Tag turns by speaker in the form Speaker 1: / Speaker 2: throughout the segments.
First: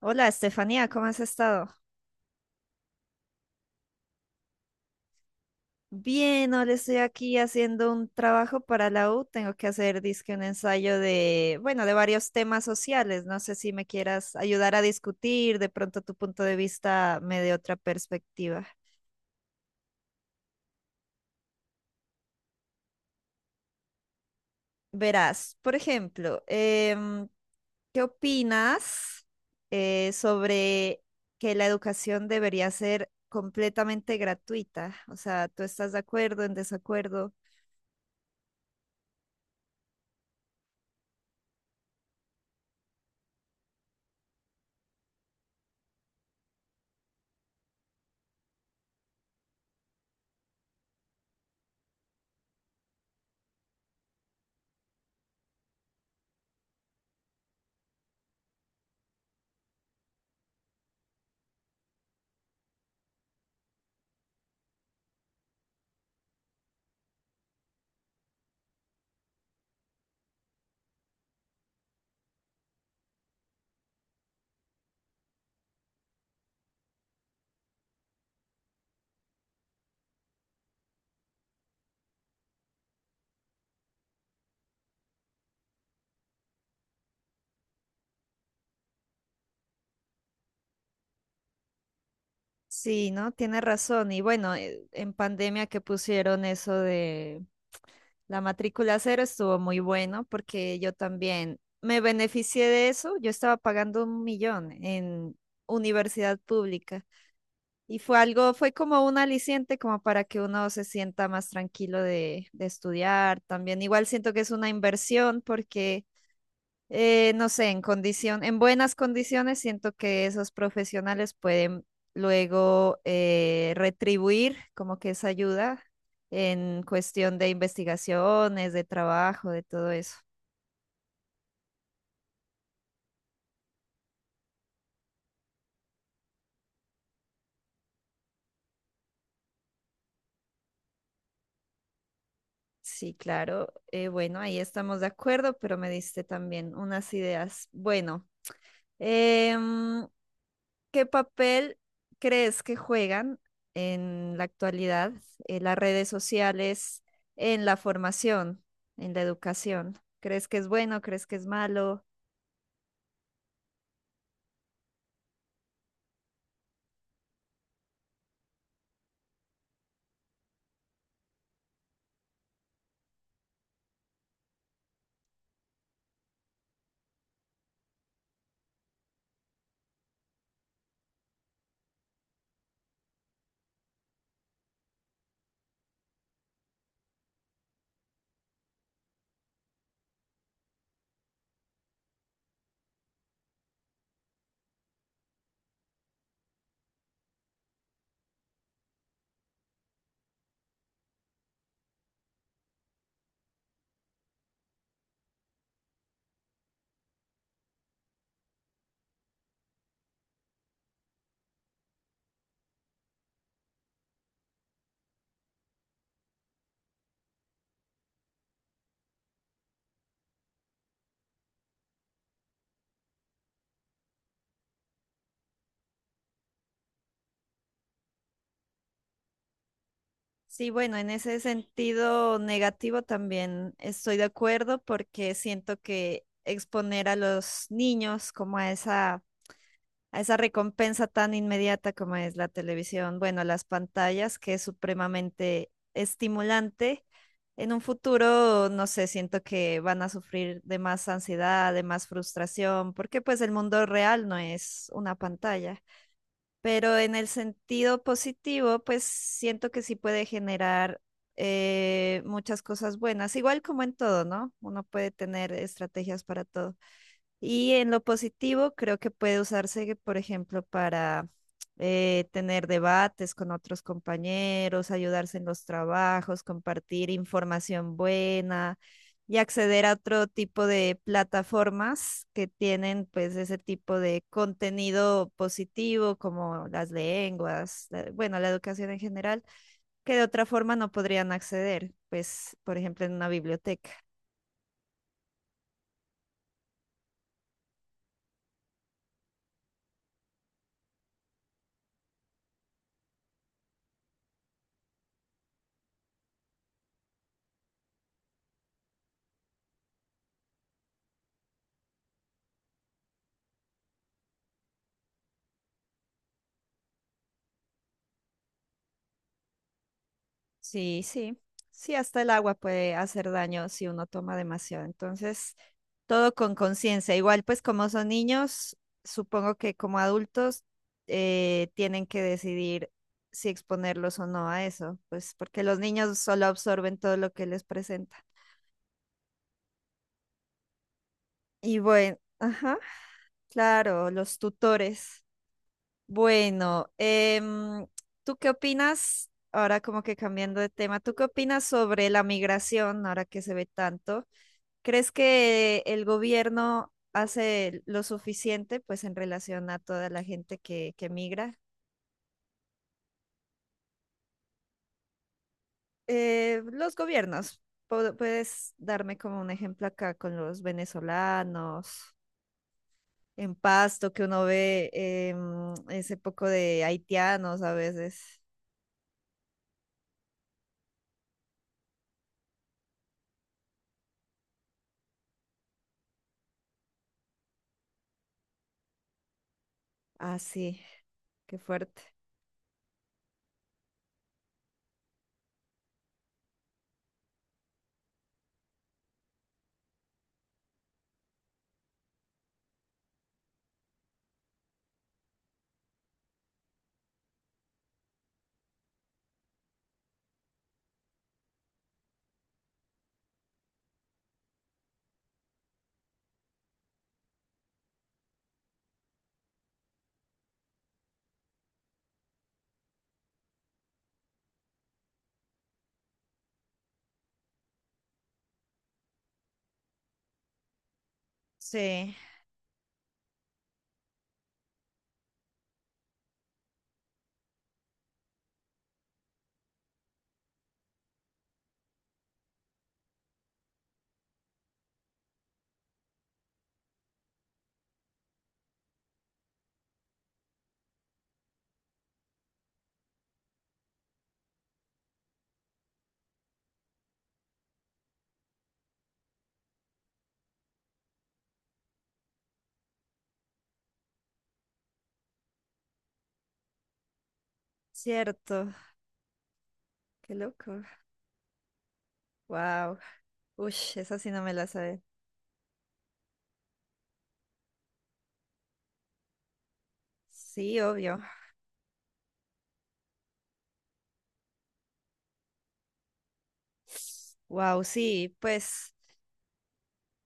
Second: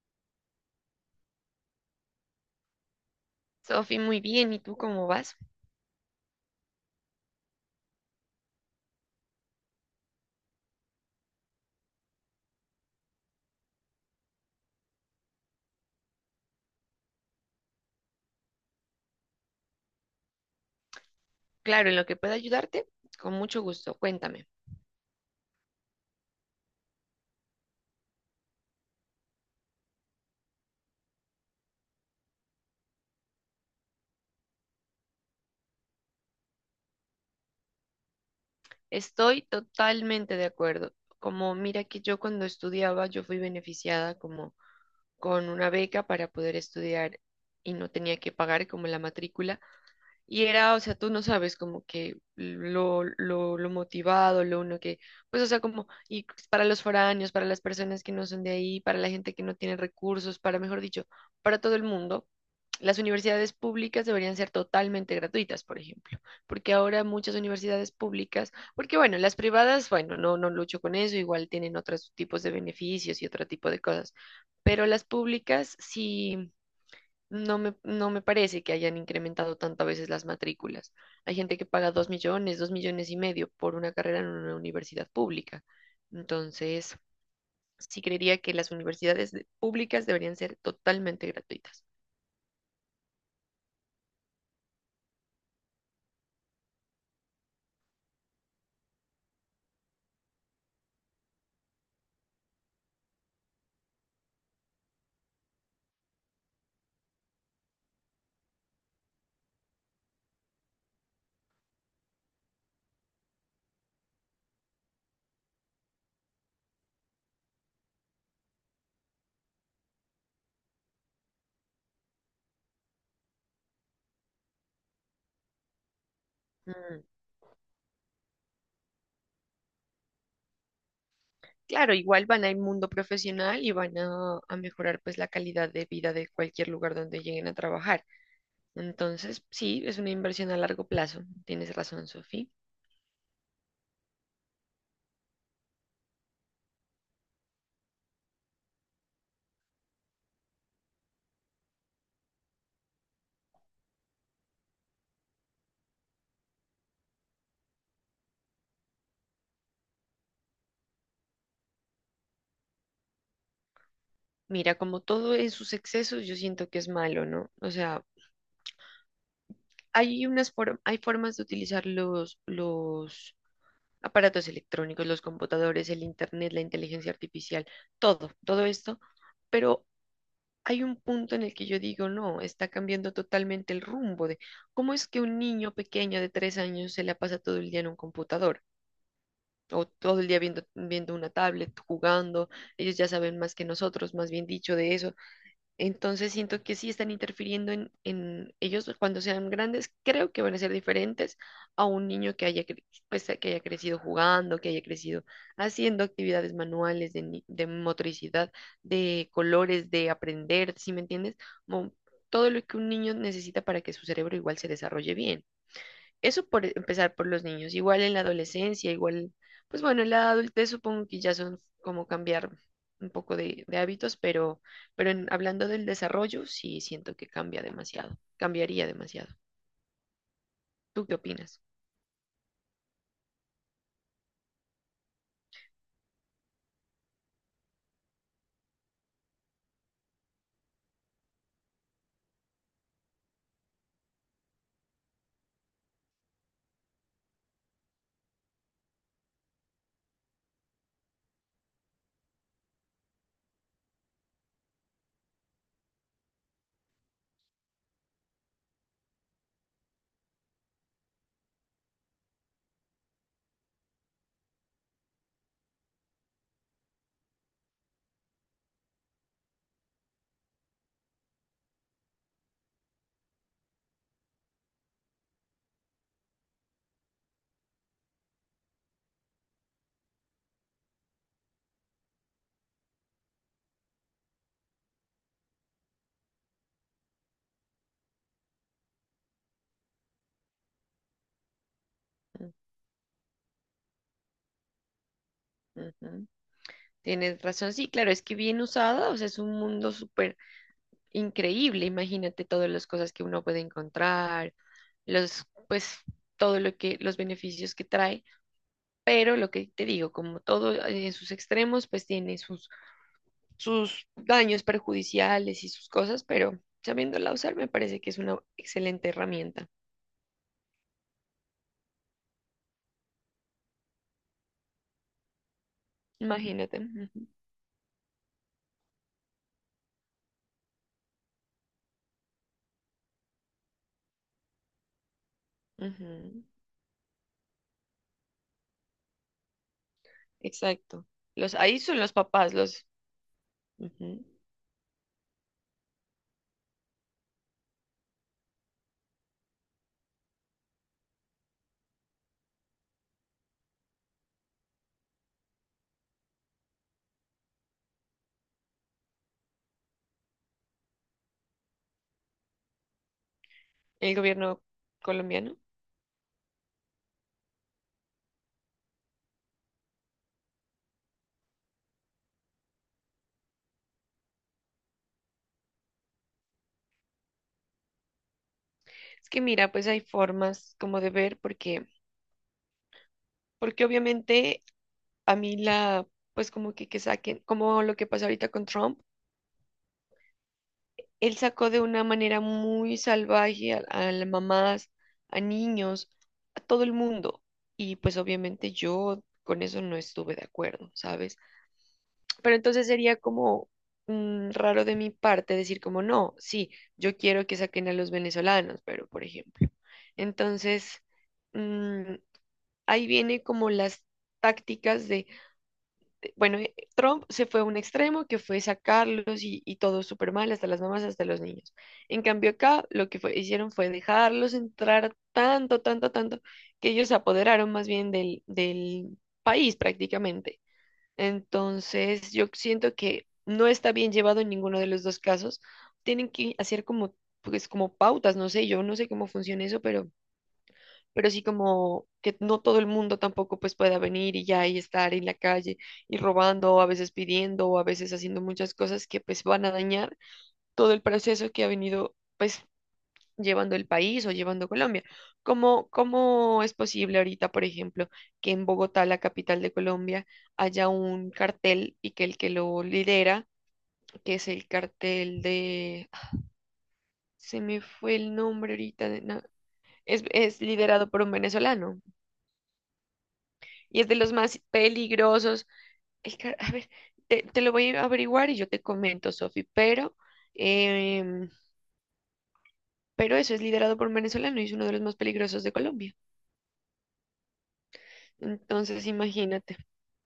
Speaker 1: Hola, Estefanía, ¿cómo has estado?
Speaker 2: Sofi, muy bien. ¿Y tú cómo vas?
Speaker 1: Bien, ahora estoy aquí haciendo un trabajo para la U. Tengo que hacer, dizque, un ensayo de, bueno, de varios temas sociales. No sé si me quieras ayudar a discutir, de pronto tu punto de vista me dé otra perspectiva.
Speaker 2: Claro, en lo que pueda ayudarte, con mucho gusto. Cuéntame.
Speaker 1: Verás, por ejemplo, ¿qué opinas sobre que la educación debería ser completamente gratuita? O sea, ¿tú estás de acuerdo, en desacuerdo?
Speaker 2: Estoy totalmente de acuerdo. Como mira que yo cuando estudiaba, yo fui beneficiada como con una beca para poder estudiar y no tenía que pagar como la matrícula. Y era, o sea, tú no sabes como que lo motivado, lo uno que, pues, o sea, como, y para los foráneos, para las personas que no son de ahí, para la gente que no tiene recursos, para, mejor dicho, para todo el mundo, las universidades públicas deberían ser totalmente gratuitas, por ejemplo, porque ahora muchas universidades públicas porque bueno, las privadas, bueno, no, no lucho con eso, igual tienen otros tipos de beneficios y otro tipo de cosas, pero las públicas sí, no me parece que hayan incrementado tanto a veces las matrículas. Hay gente que paga 2 millones, 2,5 millones por una carrera en una universidad pública. Entonces, sí creería que las universidades públicas deberían ser totalmente gratuitas.
Speaker 1: Sí, ¿no? Tiene razón. Y bueno, en pandemia que pusieron eso de la matrícula cero estuvo muy bueno porque yo también me beneficié de eso. Yo estaba pagando 1.000.000 en universidad pública y fue algo, fue como un aliciente como para que uno se sienta más tranquilo de estudiar. También igual siento que es una inversión porque no sé, en condición, en buenas condiciones, siento que esos profesionales pueden luego retribuir como que esa ayuda en
Speaker 2: Mm,
Speaker 1: cuestión de investigaciones, de trabajo, de todo eso.
Speaker 2: claro, igual van al mundo profesional y van a mejorar pues la calidad de vida de cualquier lugar donde lleguen a trabajar. Entonces, sí, es una inversión a largo plazo. Tienes razón, Sofía.
Speaker 1: Sí, claro. Bueno, ahí estamos de acuerdo, pero me diste también unas ideas. Bueno, em, ¿qué papel crees que juegan en la actualidad las redes sociales en la formación, en la educación? ¿Crees que es bueno? ¿Crees que es malo?
Speaker 2: Mira, como todo en sus excesos, yo siento que es malo, ¿no? O sea, hay unas hay formas de utilizar los aparatos electrónicos, los computadores, el internet, la inteligencia artificial, todo, todo esto, pero hay un punto en el que yo digo, no, está cambiando totalmente el rumbo de cómo es que un niño pequeño de 3 años se la pasa todo el día en un computador. O todo el día viendo una tablet, jugando, ellos ya saben más que nosotros, más bien dicho, de eso. Entonces siento que sí están interfiriendo en ellos cuando sean grandes, creo que van a ser diferentes a un niño que haya, pues, que haya crecido jugando, que haya crecido haciendo actividades manuales de, de motricidad, de colores, de aprender, ¿sí me entiendes? Como todo lo que un niño necesita para que su cerebro igual se desarrolle bien. Eso por empezar por los niños. Igual en la adolescencia, igual, pues bueno, en la adultez supongo que ya son como cambiar un poco de hábitos, pero hablando del desarrollo, sí siento que cambia demasiado, cambiaría demasiado.
Speaker 1: Sí, bueno,
Speaker 2: ¿Tú
Speaker 1: en
Speaker 2: qué
Speaker 1: ese
Speaker 2: opinas?
Speaker 1: sentido negativo también estoy de acuerdo porque siento que exponer a los niños como a esa recompensa tan inmediata como es la televisión, bueno, las pantallas, que es supremamente estimulante. En un futuro, no sé, siento que van a sufrir de más ansiedad, de más frustración, porque pues el mundo real no es una pantalla. Pero en el sentido positivo, pues siento que sí puede generar muchas cosas buenas, igual como en todo, ¿no? Uno puede tener estrategias para todo. Y en lo positivo, creo que puede usarse, por ejemplo, para tener debates con otros compañeros, ayudarse en los trabajos, compartir información buena y acceder a otro tipo de plataformas que tienen pues ese tipo de contenido positivo como las lenguas, bueno, la educación en general, que de otra forma no podrían acceder,
Speaker 2: Ujú.
Speaker 1: pues, por ejemplo, en una biblioteca.
Speaker 2: Ujú. Tienes razón, sí, claro, es que bien usada, o sea, es un mundo súper increíble, imagínate todas las cosas que uno puede encontrar, los, pues, todo lo que, los beneficios que trae. Pero lo que te digo, como todo en sus extremos, pues tiene sus, sus daños perjudiciales y sus cosas, pero sabiéndola usar me parece que es una excelente herramienta.
Speaker 1: Sí, sí, sí, hasta el agua puede hacer daño si uno toma demasiado. Entonces, todo con
Speaker 2: Imagínate.
Speaker 1: conciencia.
Speaker 2: Ujú,
Speaker 1: Igual, pues como son niños, supongo que como adultos tienen que decidir si exponerlos o no a eso, pues porque los niños
Speaker 2: ujú,
Speaker 1: solo absorben todo lo que les presenta.
Speaker 2: exacto. Los,
Speaker 1: Y
Speaker 2: ahí son los
Speaker 1: bueno,
Speaker 2: papás,
Speaker 1: ajá,
Speaker 2: los.
Speaker 1: claro,
Speaker 2: Ujú.
Speaker 1: los tutores. Bueno, em, ¿tú qué opinas? Ahora como que cambiando de tema, ¿tú qué opinas sobre la migración ahora que se ve tanto? ¿Crees que el gobierno hace lo suficiente, pues, en relación a toda la gente que migra?
Speaker 2: El gobierno colombiano.
Speaker 1: Los gobiernos, puedes darme como un ejemplo acá con los venezolanos, en Pasto, que uno ve ese poco de haitianos a veces.
Speaker 2: Es que mira, pues hay formas como de ver, porque obviamente a mí la, pues como que, saquen, como lo que pasa ahorita con Trump.
Speaker 1: Ah, sí,
Speaker 2: Él
Speaker 1: qué
Speaker 2: sacó de
Speaker 1: fuerte.
Speaker 2: una manera muy salvaje a las mamás, a niños, a todo el mundo. Y pues obviamente yo con eso no estuve de acuerdo, ¿sabes? Pero entonces sería como raro de mi parte decir como no, sí, yo quiero que saquen a los venezolanos, pero por ejemplo. Entonces, mm, ahí viene como las tácticas de bueno, Trump se fue a un extremo que fue sacarlos y todo súper mal, hasta las mamás, hasta los niños. En cambio, acá lo que hicieron fue dejarlos entrar tanto, tanto, tanto, que ellos se apoderaron más bien del país prácticamente.
Speaker 1: Sí,
Speaker 2: Entonces, yo siento que no está bien llevado en ninguno de los dos casos. Tienen que hacer como, pues, como pautas, no sé, yo no sé cómo funciona eso, pero sí como que no todo el mundo tampoco pues pueda venir y ya y estar en la calle y robando, o a veces pidiendo, o a veces haciendo muchas cosas que pues van a dañar todo el proceso que ha venido pues llevando el país o llevando Colombia. ¿Cómo, cómo es posible ahorita, por ejemplo, que en Bogotá, la capital de Colombia, haya un cartel y que el que lo lidera, que es el cartel de... Se me fue el
Speaker 1: cierto,
Speaker 2: nombre ahorita. No, es,
Speaker 1: qué
Speaker 2: es
Speaker 1: loco.
Speaker 2: liderado por un venezolano.
Speaker 1: Wow. Uy,
Speaker 2: Y es de
Speaker 1: esa sí
Speaker 2: los
Speaker 1: no me
Speaker 2: más
Speaker 1: la sabe.
Speaker 2: peligrosos. Ay, a ver, te lo voy a averiguar y yo te comento, Sofi,
Speaker 1: Sí, obvio.
Speaker 2: em, pero eso es liderado por un venezolano y es uno de los más peligrosos de Colombia.
Speaker 1: Wow, sí, pues.
Speaker 2: Entonces, imagínate,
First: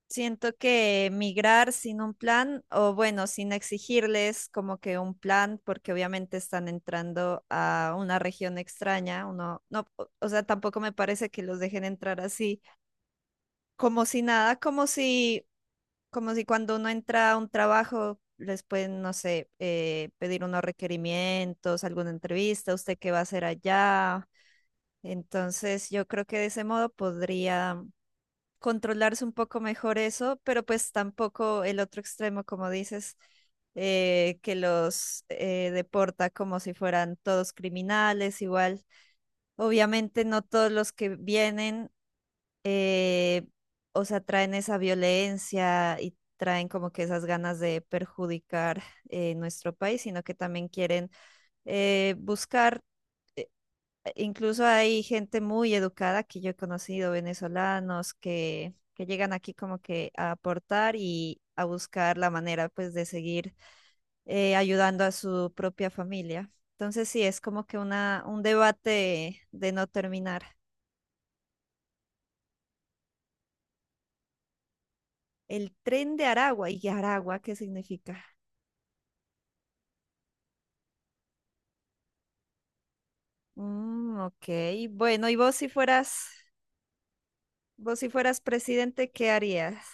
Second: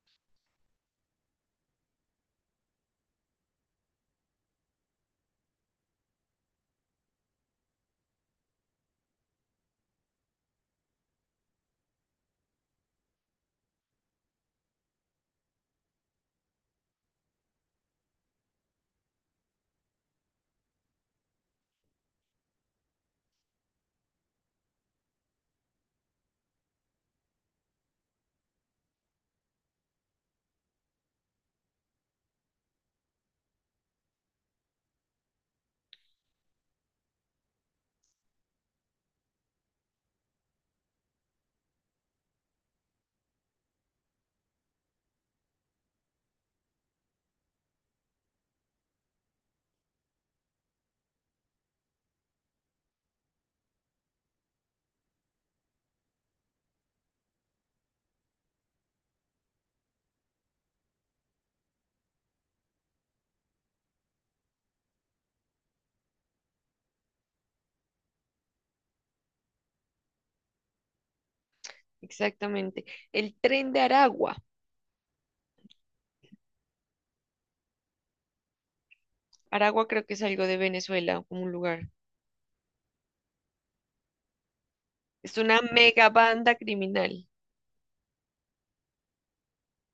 Speaker 1: Siento que migrar sin un plan, o bueno, sin exigirles como que un plan, porque obviamente están entrando a una región extraña, uno, no, o sea, tampoco me parece que los dejen entrar así, como si nada, como si cuando uno entra a un trabajo les pueden, no sé, pedir unos requerimientos, alguna entrevista, usted qué va a hacer allá. Entonces, yo creo que de ese modo podría controlarse un poco mejor eso, pero pues tampoco el otro extremo, como dices, que los deporta como si fueran todos criminales, igual. Obviamente no todos los que vienen, eh, o sea, traen esa violencia y traen como que esas ganas de perjudicar nuestro país, sino que también quieren buscar. Incluso hay gente muy educada que yo he conocido, venezolanos, que llegan aquí como que a aportar y a buscar la manera pues de seguir ayudando a su propia familia. Entonces sí, es como que una, un debate de no terminar.
Speaker 2: exactamente. El tren de Aragua.
Speaker 1: El tren de Aragua, ¿y Aragua qué significa?
Speaker 2: Aragua creo que es algo de Venezuela, como un lugar.
Speaker 1: Mm, ok, bueno, y
Speaker 2: Es una mega banda criminal.
Speaker 1: vos si fueras presidente, ¿qué harías?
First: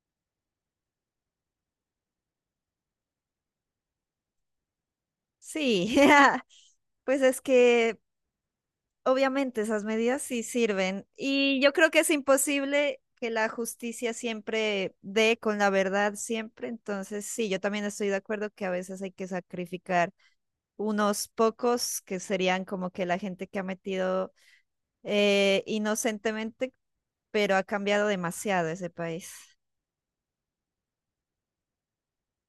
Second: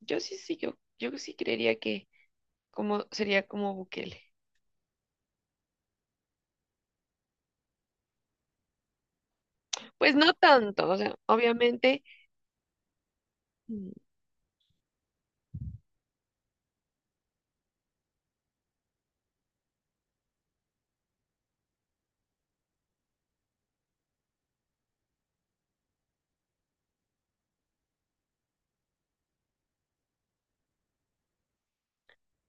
Speaker 2: Yo sí creería que como, sería como Bukele.
Speaker 1: Sí, pues es que obviamente esas
Speaker 2: Pues
Speaker 1: medidas
Speaker 2: no
Speaker 1: sí
Speaker 2: tanto, o
Speaker 1: sirven
Speaker 2: sea,
Speaker 1: y yo creo que
Speaker 2: obviamente.
Speaker 1: es imposible que la justicia siempre dé con la verdad siempre, entonces sí, yo también estoy de acuerdo que a veces hay que sacrificar unos pocos que serían como que la gente que ha metido inocentemente, pero ha cambiado demasiado ese país.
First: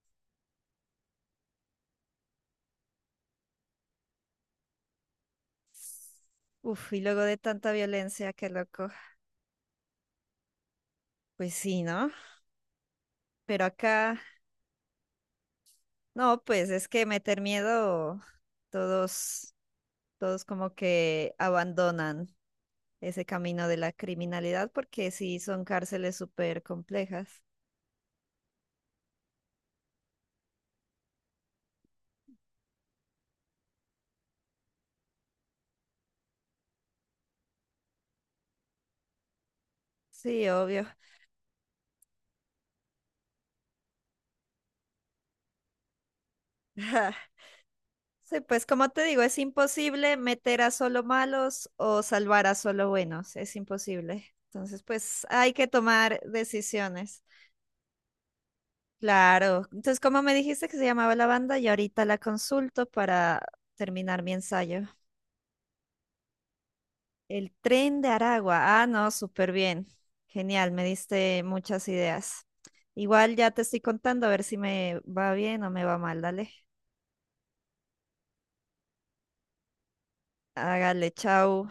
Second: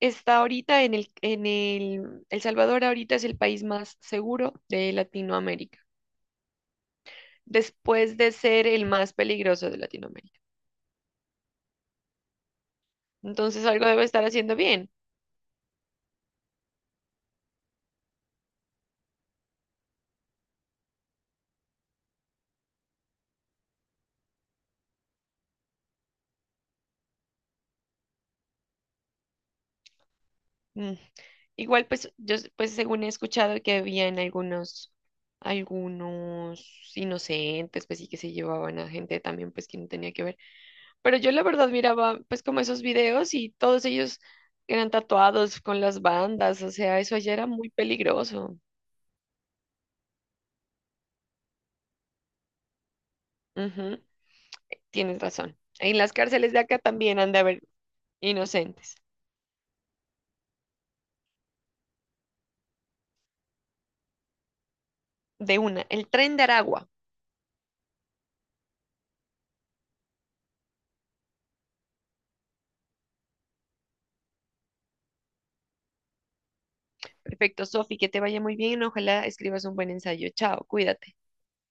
Speaker 2: Está ahorita en El Salvador. Ahorita es el país más seguro de Latinoamérica,
Speaker 1: Uf, y luego de tanta
Speaker 2: después
Speaker 1: violencia,
Speaker 2: de
Speaker 1: qué
Speaker 2: ser el
Speaker 1: loco.
Speaker 2: más peligroso de Latinoamérica.
Speaker 1: Pues sí, ¿no?
Speaker 2: Entonces
Speaker 1: Pero
Speaker 2: algo debe
Speaker 1: acá,
Speaker 2: estar haciendo bien.
Speaker 1: no, pues es que meter miedo, todos todos como que abandonan ese camino de la criminalidad porque sí son cárceles súper complejas.
Speaker 2: Mm. Igual pues yo pues según he escuchado que habían algunos inocentes pues sí que se llevaban a gente también pues que no tenía que ver.
Speaker 1: Sí, obvio.
Speaker 2: Pero yo la verdad miraba pues como esos videos y todos ellos eran tatuados con las bandas, o sea, eso allá era muy
Speaker 1: Sí,
Speaker 2: peligroso.
Speaker 1: pues como te digo, es imposible meter a solo malos o salvar a solo buenos, es
Speaker 2: Ujú.
Speaker 1: imposible. Entonces,
Speaker 2: Tienes
Speaker 1: pues hay
Speaker 2: razón.
Speaker 1: que
Speaker 2: En las
Speaker 1: tomar
Speaker 2: cárceles de acá también
Speaker 1: decisiones.
Speaker 2: han de haber inocentes.
Speaker 1: Claro. Entonces, ¿como me dijiste que se llamaba la banda? Y ahorita la consulto para terminar mi ensayo.
Speaker 2: De una, el tren de Aragua.
Speaker 1: El tren de Aragua. Ah, no, súper bien. Genial, me diste muchas ideas. Igual ya te estoy contando a ver si me va bien o me va mal. Dale.
Speaker 2: Perfecto, Sofi, que te vaya muy bien. Ojalá escribas un buen ensayo. Chao,
Speaker 1: Hágale,
Speaker 2: cuídate.
Speaker 1: chau.